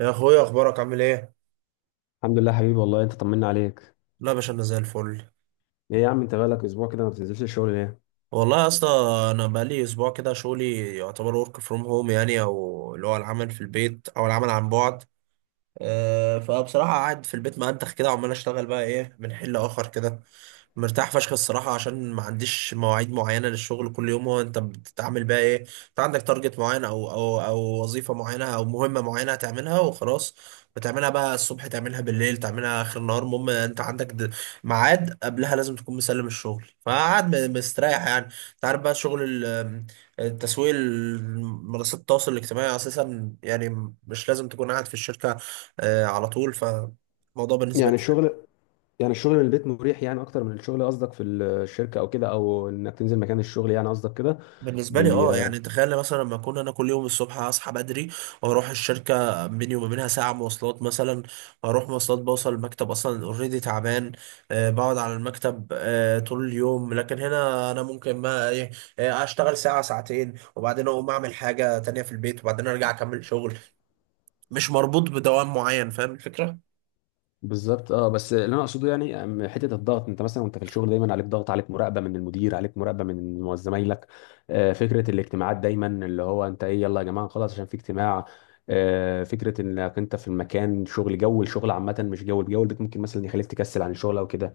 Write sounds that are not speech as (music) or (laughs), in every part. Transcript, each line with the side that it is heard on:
right: يا اخويا، اخبارك عامل ايه؟
left: الحمد لله حبيبي، والله انت طمنا عليك.
right: لا يا باشا، انا زي الفل.
left: ايه يا عم، انت بقالك اسبوع كده ما بتنزلش الشغل ليه؟
right: والله يا اسطى، انا بقالي اسبوع كده شغلي يعتبر ورك فروم هوم، يعني او اللي هو العمل في البيت او العمل عن بعد. فبصراحه قاعد في البيت ما انتخ كده وعمال اشتغل بقى ايه من حل اخر كده. مرتاح فشخ الصراحة، عشان ما عنديش مواعيد معينة للشغل. كل يوم هو انت بتتعامل بقى ايه؟ انت عندك تارجت معين او وظيفة معينة او مهمة معينة هتعملها وخلاص. بتعملها بقى الصبح، تعملها بالليل، تعملها اخر النهار. المهم انت عندك ميعاد قبلها لازم تكون مسلم الشغل. فقعد مستريح يعني. انت عارف بقى شغل التسويق، منصات التواصل الاجتماعي اساسا، يعني مش لازم تكون قاعد في الشركة. على طول. فالموضوع بالنسبة
left: يعني
right: لي،
left: الشغل يعني الشغل من البيت مريح يعني، اكتر من الشغل؟ قصدك في الشركه او كده، او انك تنزل مكان الشغل يعني، قصدك كده؟ بي...
right: يعني تخيل مثلا لما اكون انا كل يوم الصبح اصحى بدري واروح الشركة، بيني وما بينها ساعة مواصلات مثلا. اروح مواصلات بوصل المكتب اصلا اوريدي تعبان. بقعد على المكتب طول اليوم، لكن هنا انا ممكن ما إيه، اشتغل ساعة ساعتين، وبعدين اقوم اعمل حاجة تانية في البيت وبعدين ارجع اكمل شغل. مش مربوط بدوام معين، فاهم الفكرة؟
left: بالظبط، اه. بس اللي انا اقصده يعني حته الضغط، انت مثلا وانت في الشغل دايما عليك ضغط، عليك مراقبه من المدير، عليك مراقبه من زمايلك. فكره الاجتماعات دايما، اللي هو انت ايه، يلا يا جماعه خلاص عشان في اجتماع. فكره انك انت في المكان شغل، جو الشغل عامه مش جو الجو البيت، ممكن مثلا يخليك تكسل عن الشغل او كده.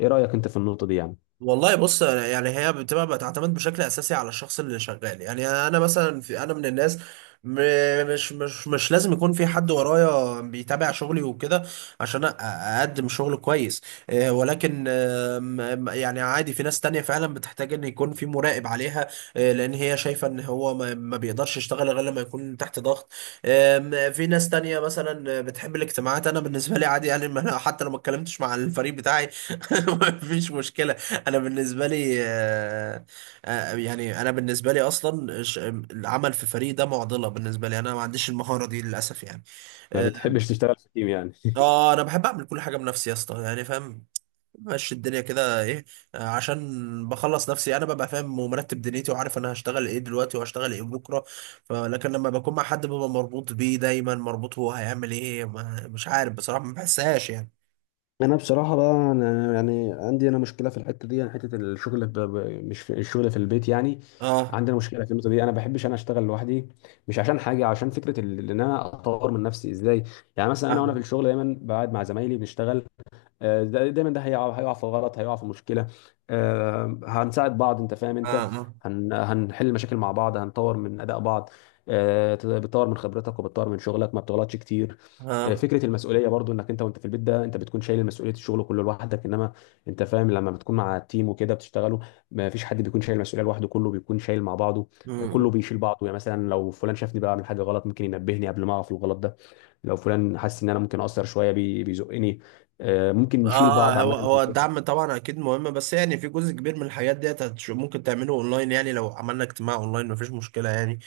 left: ايه رأيك انت في النقطة دي يعني؟
right: والله بص، يعني هي بتبقى بتعتمد بشكل اساسي على الشخص اللي شغال. يعني انا مثلا، في، انا من الناس مش لازم يكون في حد ورايا بيتابع شغلي وكده عشان اقدم شغل كويس. ولكن آم، آم، يعني عادي، في ناس تانية فعلا بتحتاج ان يكون في مراقب عليها، لان هي شايفة ان هو ما بيقدرش يشتغل غير لما يكون تحت ضغط. في ناس تانية مثلا بتحب الاجتماعات. انا بالنسبة لي عادي، يعني ما أنا حتى لو ما اتكلمتش مع الفريق بتاعي (laughs) ما فيش مشكلة. انا بالنسبه لي يعني انا بالنسبه لي اصلا العمل في فريق ده معضله بالنسبه لي. انا ما عنديش المهاره دي للاسف يعني.
left: ما
right: اه
left: بتحبش تشتغل في تيم يعني؟
right: انا بحب اعمل كل حاجه بنفسي يا اسطى، يعني فاهم؟ ماشي الدنيا كده ايه. عشان بخلص نفسي انا ببقى فاهم ومرتب دنيتي وعارف انا هشتغل ايه دلوقتي وهشتغل ايه بكره. فلكن لما بكون مع حد ببقى مربوط بيه، دايما مربوط هو هيعمل ايه. ما مش عارف بصراحه، ما بحسهاش يعني.
left: انا بصراحه بقى، انا يعني عندي انا مشكله في الحته دي يعني، حته الشغل مش في الشغل، في البيت يعني.
right: اه،
left: عندنا مشكله في النقطه دي، انا بحبش انا اشتغل لوحدي. مش عشان حاجه، عشان فكره ان انا اطور من نفسي ازاي. يعني مثلا انا
right: اه،
left: وانا في الشغل دايما بقعد مع زمايلي بنشتغل. دايما ده هيقع هيقع في غلط، هيقع في مشكله. هنساعد بعض، انت فاهم انت،
right: اه،
left: هنحل مشاكل مع بعض، هنطور من اداء بعض. بتطور من خبرتك وبتطور من شغلك، ما بتغلطش كتير.
right: اه،
left: فكره المسؤوليه برضو، انك انت وانت في البيت ده انت بتكون شايل مسؤوليه الشغل كله لوحدك، انما انت فاهم لما بتكون مع التيم وكده بتشتغلوا، ما فيش حد بيكون شايل المسؤوليه لوحده، كله بيكون شايل مع بعضه. كله
right: آه.
left: بيشيل بعضه. يعني مثلا لو فلان شافني بعمل حاجه غلط ممكن ينبهني قبل ما اقع في الغلط ده. لو فلان حس ان انا ممكن اقصر شويه بيزقني. ممكن نشيل بعض
right: اه، هو
left: عامه في
right: هو
left: الشغل.
right: الدعم طبعا اكيد مهم، بس يعني في جزء كبير من الحاجات ديت ممكن تعمله اونلاين. يعني لو عملنا اجتماع اونلاين مفيش مشكله يعني.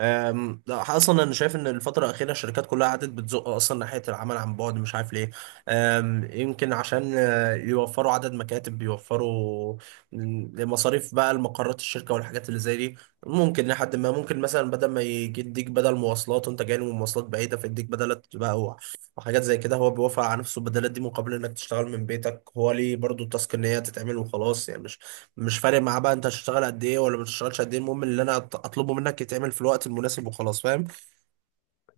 right: لا، اصلا انا شايف ان الفتره الاخيره الشركات كلها قعدت بتزق اصلا ناحيه العمل عن بعد، مش عارف ليه. يمكن عشان يوفروا عدد مكاتب، يوفروا مصاريف بقى المقرات الشركه والحاجات اللي زي دي. ممكن لحد ما ممكن مثلا بدل ما يجي يديك بدل مواصلات وانت جاي من مواصلات بعيده فيديك بدلات بقى وحاجات زي كده، هو بيوافق على نفسه البدلات دي مقابل انك تشتغل من بيتك. هو ليه برضو؟ التاسك ان هي تتعمل وخلاص يعني. مش فارق معاه بقى انت هتشتغل قد ايه ولا ما تشتغلش قد ايه. المهم اللي انا اطلبه منك يتعمل في الوقت المناسب وخلاص، فاهم؟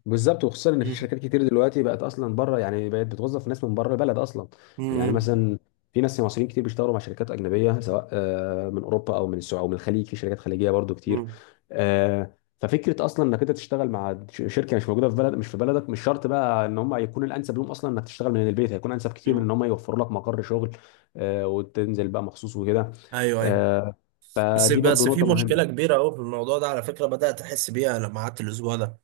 left: بالظبط، وخصوصا ان في
right: مم.
left: شركات كتير دلوقتي بقت اصلا بره، يعني بقت بتوظف ناس من بره البلد اصلا. يعني
right: مم.
left: مثلا في ناس مصريين كتير بيشتغلوا مع شركات اجنبيه، سواء من اوروبا او من السعوديه او من الخليج، في شركات خليجيه برضو كتير.
right: مم.
left: ففكره اصلا انك انت تشتغل مع شركه مش موجوده في بلد، مش في بلدك، مش شرط بقى ان هم يكون الانسب لهم اصلا انك تشتغل من البيت، هيكون انسب كتير من
right: مم.
left: ان هم يوفروا لك مقر شغل. وتنزل بقى مخصوص وكده.
right: ايوه، ايوه.
left: آه،
right: بس
left: فدي برضو
right: بس في
left: نقطه
right: مشكله
left: مهمه.
right: كبيره قوي في الموضوع ده على فكره، بدات احس بيها لما قعدت الاسبوع ده.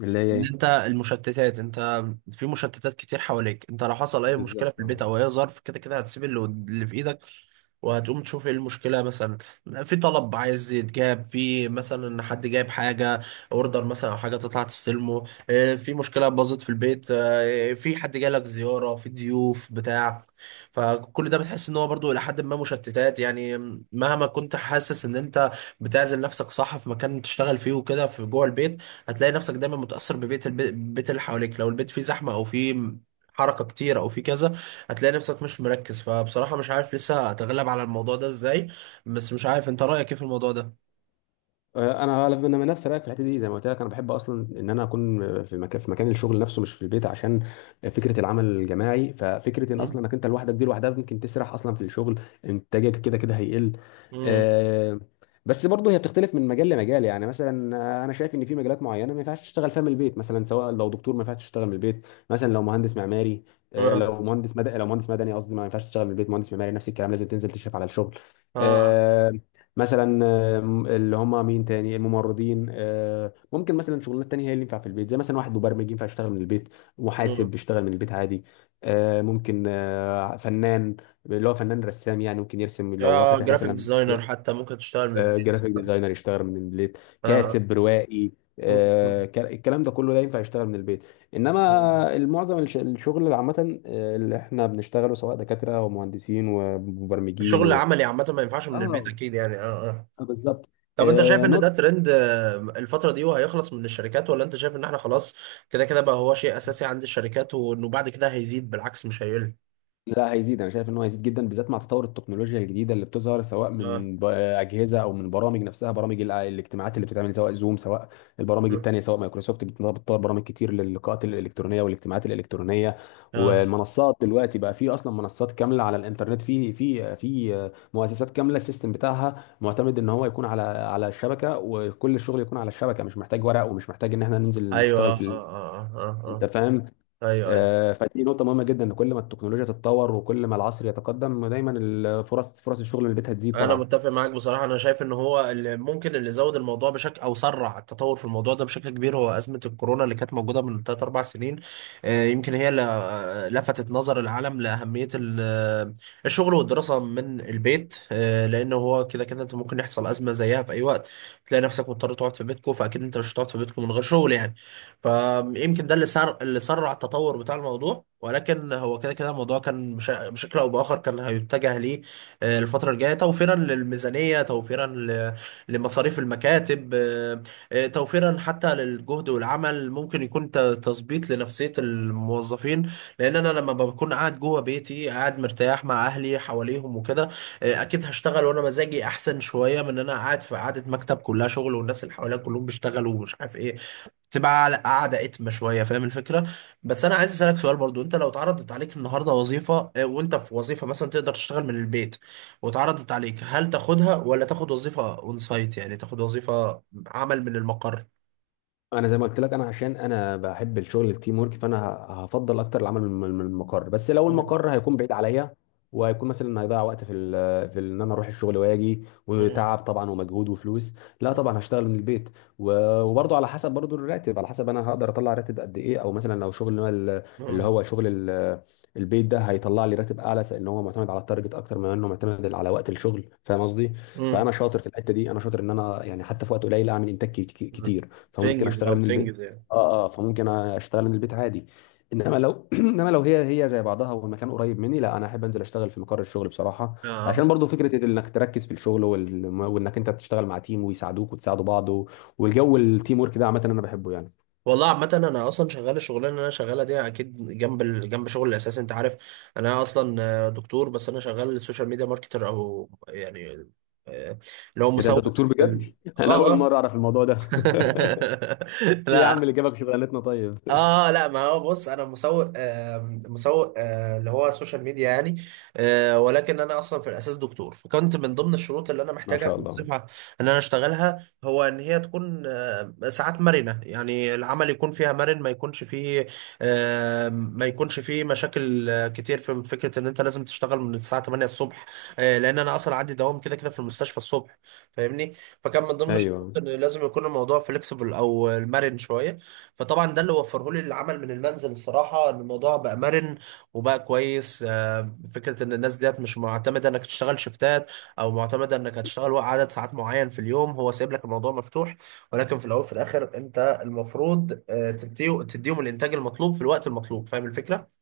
left: اللي هي
right: ان
left: ايه؟
right: انت المشتتات، انت في مشتتات كتير حواليك. انت لو حصل اي مشكله في
left: بالظبط، آه.
right: البيت او اي ظرف كده كده هتسيب اللي اللي في ايدك، وهتقوم تشوف ايه المشكله. مثلا في طلب عايز يتجاب، في مثلا حد جايب حاجه، اوردر مثلا او حاجه تطلع تستلمه، اه، في مشكله باظت في البيت، في حد جالك زياره، في ضيوف بتاع. فكل ده بتحس ان هو برضو الى حد ما مشتتات يعني. مهما كنت حاسس ان انت بتعزل نفسك صح في مكان تشتغل فيه وكده في جوه البيت، هتلاقي نفسك دايما متأثر البيت اللي حواليك. لو البيت فيه زحمة او فيه حركة كتير او فيه كذا، هتلاقي نفسك مش مركز. فبصراحة مش عارف لسه اتغلب على الموضوع ده ازاي. بس مش عارف انت رأيك ايه في الموضوع ده.
left: انا غالبا انا من نفس رايك في الحته دي. زي ما قلت لك، انا بحب اصلا ان انا اكون في مكان، في مكان الشغل نفسه مش في البيت، عشان فكره العمل الجماعي. ففكره ان
right: مم؟
left: اصلا انك انت لوحدك دي لوحدها ممكن تسرح اصلا في الشغل، انتاجك كده كده هيقل.
right: مم.
left: آه، بس برضه هي بتختلف من مجال لمجال. يعني مثلا انا شايف ان في مجالات معينه ما ينفعش تشتغل فيها من البيت. مثلا سواء لو دكتور ما ينفعش تشتغل من البيت، مثلا لو مهندس معماري.
right: اه،
left: لو مهندس مدني، لو مهندس مدني قصدي، ما ينفعش تشتغل من البيت. مهندس معماري نفس الكلام، لازم تنزل تشرف على الشغل.
right: اه،
left: آه، مثلا اللي هم مين تاني، الممرضين. ممكن مثلا شغلانات تانية هي اللي ينفع في البيت، زي مثلا واحد مبرمج ينفع يشتغل من البيت، محاسب
right: مم.
left: بيشتغل من البيت عادي. ممكن فنان، اللي هو فنان رسام يعني ممكن يرسم لو هو
right: اه،
left: فاتح
right: جرافيك
left: مثلا.
right: ديزاينر حتى ممكن تشتغل من البيت.
left: جرافيك ديزاينر يشتغل من البيت،
right: اه.
left: كاتب روائي.
right: مم.
left: الكلام ده كله ده ينفع يشتغل من البيت.
right: مم.
left: انما المعظم الشغل اللي عامه اللي احنا بنشتغله، سواء دكاتره ومهندسين ومبرمجين
right: الشغل
left: و...
right: العملي عامة ما ينفعش من البيت
left: اه.
right: اكيد يعني، اه، آه.
left: بالظبط.
right: طب انت شايف ان ده
left: نقطة،
right: ترند الفترة دي وهيخلص من الشركات، ولا انت شايف ان احنا خلاص كده كده بقى هو شيء اساسي عند الشركات، وانه بعد كده هيزيد بالعكس مش هيقل؟
left: لا هيزيد. انا شايف ان هو هيزيد جدا، بالذات مع تطور التكنولوجيا الجديده اللي بتظهر، سواء
right: اه،
left: من اجهزه او من برامج نفسها، برامج الاجتماعات اللي بتتعمل، سواء زوم، سواء البرامج
right: اه،
left: التانيه، سواء مايكروسوفت. بتطور برامج كتير للقاءات الالكترونيه والاجتماعات الالكترونيه.
right: آه.
left: والمنصات دلوقتي بقى في اصلا منصات كامله على الانترنت، في مؤسسات كامله السيستم بتاعها معتمد ان هو يكون على الشبكه، وكل الشغل يكون على الشبكه، مش محتاج ورق، ومش محتاج ان احنا ننزل
right: ايوه،
left: نشتغل
right: اه،
left: في
right: اه، اه،
left: انت
right: اه،
left: فاهم.
right: اه. ايوه، ايوه.
left: فدي نقطة مهمة جدا، ان كل ما التكنولوجيا تتطور وكل ما العصر يتقدم دايما الفرص، فرص الشغل من البيت هتزيد
right: انا
left: طبعا.
right: متفق معاك بصراحه. انا شايف ان هو اللي ممكن، اللي زود الموضوع بشكل، او سرع التطور في الموضوع ده بشكل كبير، هو ازمه الكورونا اللي كانت موجوده من 3 4 سنين. يمكن هي اللي لفتت نظر العالم لاهميه الشغل والدراسه من البيت. لان هو كده كده انت ممكن يحصل ازمه زيها في اي وقت، تلاقي نفسك مضطر تقعد في بيتكو. فاكيد انت مش هتقعد في بيتكو من غير شغل يعني. فيمكن ده اللي سر، اللي سرع التطور بتاع الموضوع. ولكن هو كده كده الموضوع كان بشكل او باخر كان هيتجه ليه، الفترة الجاية، توفيرا للميزانية، توفيرا لمصاريف المكاتب، توفيرا حتى للجهد والعمل. ممكن يكون تظبيط لنفسية الموظفين، لأن أنا لما بكون قاعد جوه بيتي قاعد مرتاح مع أهلي حواليهم وكده، أكيد هشتغل وأنا مزاجي أحسن شوية من إن أنا قاعد في قعدة مكتب كلها شغل والناس اللي حواليا كلهم بيشتغلوا ومش عارف إيه. تبقى على قاعدة اتم شوية، فاهم الفكرة؟ بس انا عايز اسألك سؤال برضو. انت لو اتعرضت عليك النهاردة وظيفة، وانت في وظيفة مثلا تقدر تشتغل من البيت واتعرضت عليك، هل تاخدها ولا تاخد وظيفة اون سايت، يعني تاخد وظيفة عمل من المقر؟
left: انا زي ما قلت لك، انا عشان انا بحب الشغل التيم ورك فانا هفضل اكتر العمل من من المقر. بس لو
right: مم.
left: المقر هيكون بعيد عليا، وهيكون مثلا هيضيع وقت ان انا اروح الشغل واجي،
right: مم.
left: وتعب طبعا ومجهود وفلوس، لا طبعا هشتغل من البيت. وبرضه على حسب برضه الراتب، على حسب انا هقدر اطلع راتب قد ايه. او مثلا لو شغل اللي هو ال- اللي
right: مم.
left: هو شغل ال- البيت ده هيطلع لي راتب اعلى، لان هو معتمد على التارجت اكتر ما انه معتمد على وقت الشغل، فاهم قصدي.
right: مم.
left: فانا شاطر في الحته دي، انا شاطر ان انا يعني حتى في وقت قليل اعمل انتاج
right: مم.
left: كتير، فممكن
right: بتنجز اه
left: اشتغل من البيت.
right: بتنجز يعني.
left: اه اه، فممكن اشتغل من البيت عادي. انما لو (clears throat) انما لو هي زي بعضها والمكان قريب مني، لا انا احب انزل اشتغل في مقر الشغل بصراحه.
right: اه.
left: عشان برضو فكره انك تركز في الشغل وانك انت بتشتغل مع تيم ويساعدوك وتساعدوا بعض و... والجو التيم ورك ده عامه انا بحبه يعني.
right: والله عامة، أنا أصلا شغال الشغلانة اللي أنا شغالها دي أكيد جنب جنب شغل الأساسي، أنت عارف. أنا أصلا دكتور، بس أنا شغال سوشيال ميديا ماركتر، أو يعني آه، اللي هو
left: ايه ده، انت
right: مسوق.
left: دكتور
right: في
left: بجد؟ (laughs) انا
right: آه
left: اول
right: آه
left: مره اعرف الموضوع ده.
right: (laughs)
left: (laughs) ايه يا عم
right: لا.
left: اللي جابك شغلانتنا طيب؟ (laughs)
right: اه، لا، ما هو بص انا مسوق، مسوق اللي هو السوشيال ميديا يعني. ولكن انا اصلا في الاساس دكتور. فكنت من ضمن الشروط اللي انا
left: ما
right: محتاجها
left: شاء
right: في
left: الله.
right: الوظيفه ان انا اشتغلها هو ان هي تكون ساعات مرنه، يعني العمل يكون فيها مرن، ما يكونش فيه ما يكونش فيه مشاكل كتير في فكره ان انت لازم تشتغل من الساعه 8 الصبح، لان انا اصلا عندي دوام كده كده في المستشفى الصبح، فاهمني؟ فكان من ضمن الشروط
left: ايوه
right: ان لازم يكون الموضوع فليكسبل، او المرن شويه. فطبعا ده اللي وفره لي العمل من المنزل، الصراحه ان الموضوع بقى مرن وبقى كويس. فكره ان الناس ديت مش معتمده انك تشتغل شفتات، او معتمده انك هتشتغل وقت عدد ساعات معين في اليوم. هو سايب لك الموضوع مفتوح، ولكن في الاول وفي الاخر انت المفروض تديهم الانتاج المطلوب في الوقت المطلوب، فاهم الفكره؟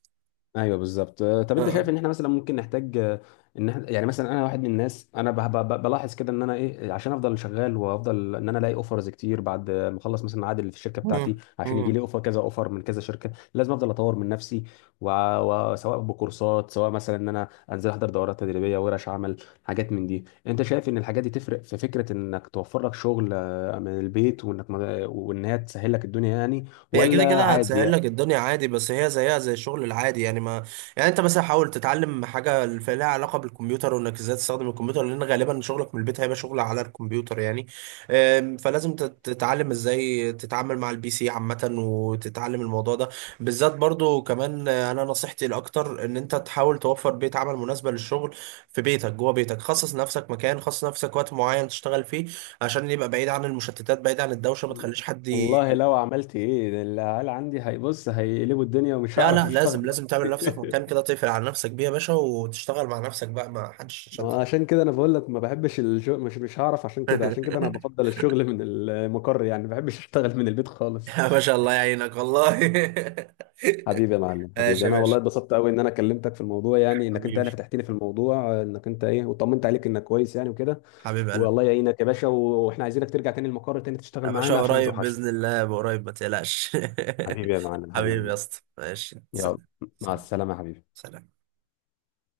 left: ايوه، بالظبط. طب انت
right: آه.
left: شايف ان احنا مثلا ممكن نحتاج ان احنا يعني مثلا انا واحد من الناس، انا بلاحظ كده ان انا ايه، عشان افضل شغال وافضل ان انا الاقي اوفرز كتير بعد ما اخلص مثلا عقد اللي في الشركه بتاعتي، عشان يجي
right: مم.
left: لي اوفر كذا اوفر من كذا شركه لازم افضل اطور من نفسي. وع- وسواء بكورسات، سواء مثلا ان انا انزل احضر دورات تدريبيه، ورش عمل، حاجات من دي. انت شايف ان الحاجات دي تفرق في فكره انك توفر لك شغل من البيت، وانك وان هي تسهل لك الدنيا يعني،
right: هي كده
left: ولا
right: كده هتسهل
left: عادي؟
right: لك الدنيا عادي، بس هي زيها زي الشغل العادي يعني. ما يعني انت مثلا حاول تتعلم حاجه لها علاقه بالكمبيوتر، وانك ازاي تستخدم الكمبيوتر، لان غالبا شغلك من البيت هيبقى شغل على الكمبيوتر يعني. فلازم تتعلم ازاي تتعامل مع البي سي عامه، وتتعلم الموضوع ده بالذات برضو كمان. انا نصيحتي الاكتر ان انت تحاول توفر بيئه عمل مناسبه للشغل في بيتك. جوه بيتك خصص نفسك مكان، خصص نفسك وقت معين تشتغل فيه عشان يبقى بعيد عن المشتتات، بعيد عن الدوشه. ما تخليش حد...
left: والله لو عملت ايه ده العيال عندي هيبص هيقلبوا الدنيا ومش
right: لا،
left: هعرف
right: لا،
left: اشتغل.
right: لازم لازم تعمل
left: (laughs)
right: لنفسك مكان كده تقفل على نفسك بيه يا باشا، وتشتغل مع نفسك بقى، ما حدش يشتت.
left: ما عشان كده انا بقول لك ما بحبش الشغل، مش هعرف، عشان كده عشان كده انا
right: (laughs)
left: بفضل الشغل من المقر يعني، ما بحبش اشتغل من البيت خالص.
right: يا باشا، الله يعينك والله.
left: حبيبي يا معلم
right: (laughs) ماشي
left: حبيبي،
right: يا
left: انا والله
right: باشا.
left: اتبسطت قوي ان انا كلمتك في الموضوع، يعني انك انت يعني
right: حبيبي.
left: فتحتني في الموضوع انك انت ايه، وطمنت عليك انك كويس يعني وكده.
right: حبيب قلبي.
left: والله يعينك يا باشا، واحنا عايزينك ترجع تاني المقر تاني تشتغل
right: يا باشا
left: معانا عشان ما
right: قريب
left: توحشنا.
right: بإذن الله، قريب، ما تقلقش.
left: حبيبي يا معلم
right: (laughs) حبيبي يا
left: حبيبي،
right: اسطى، ماشي،
left: يلا،
right: سلام.
left: مع
right: سلام.
left: السلامة يا حبيبي.
right: سلام.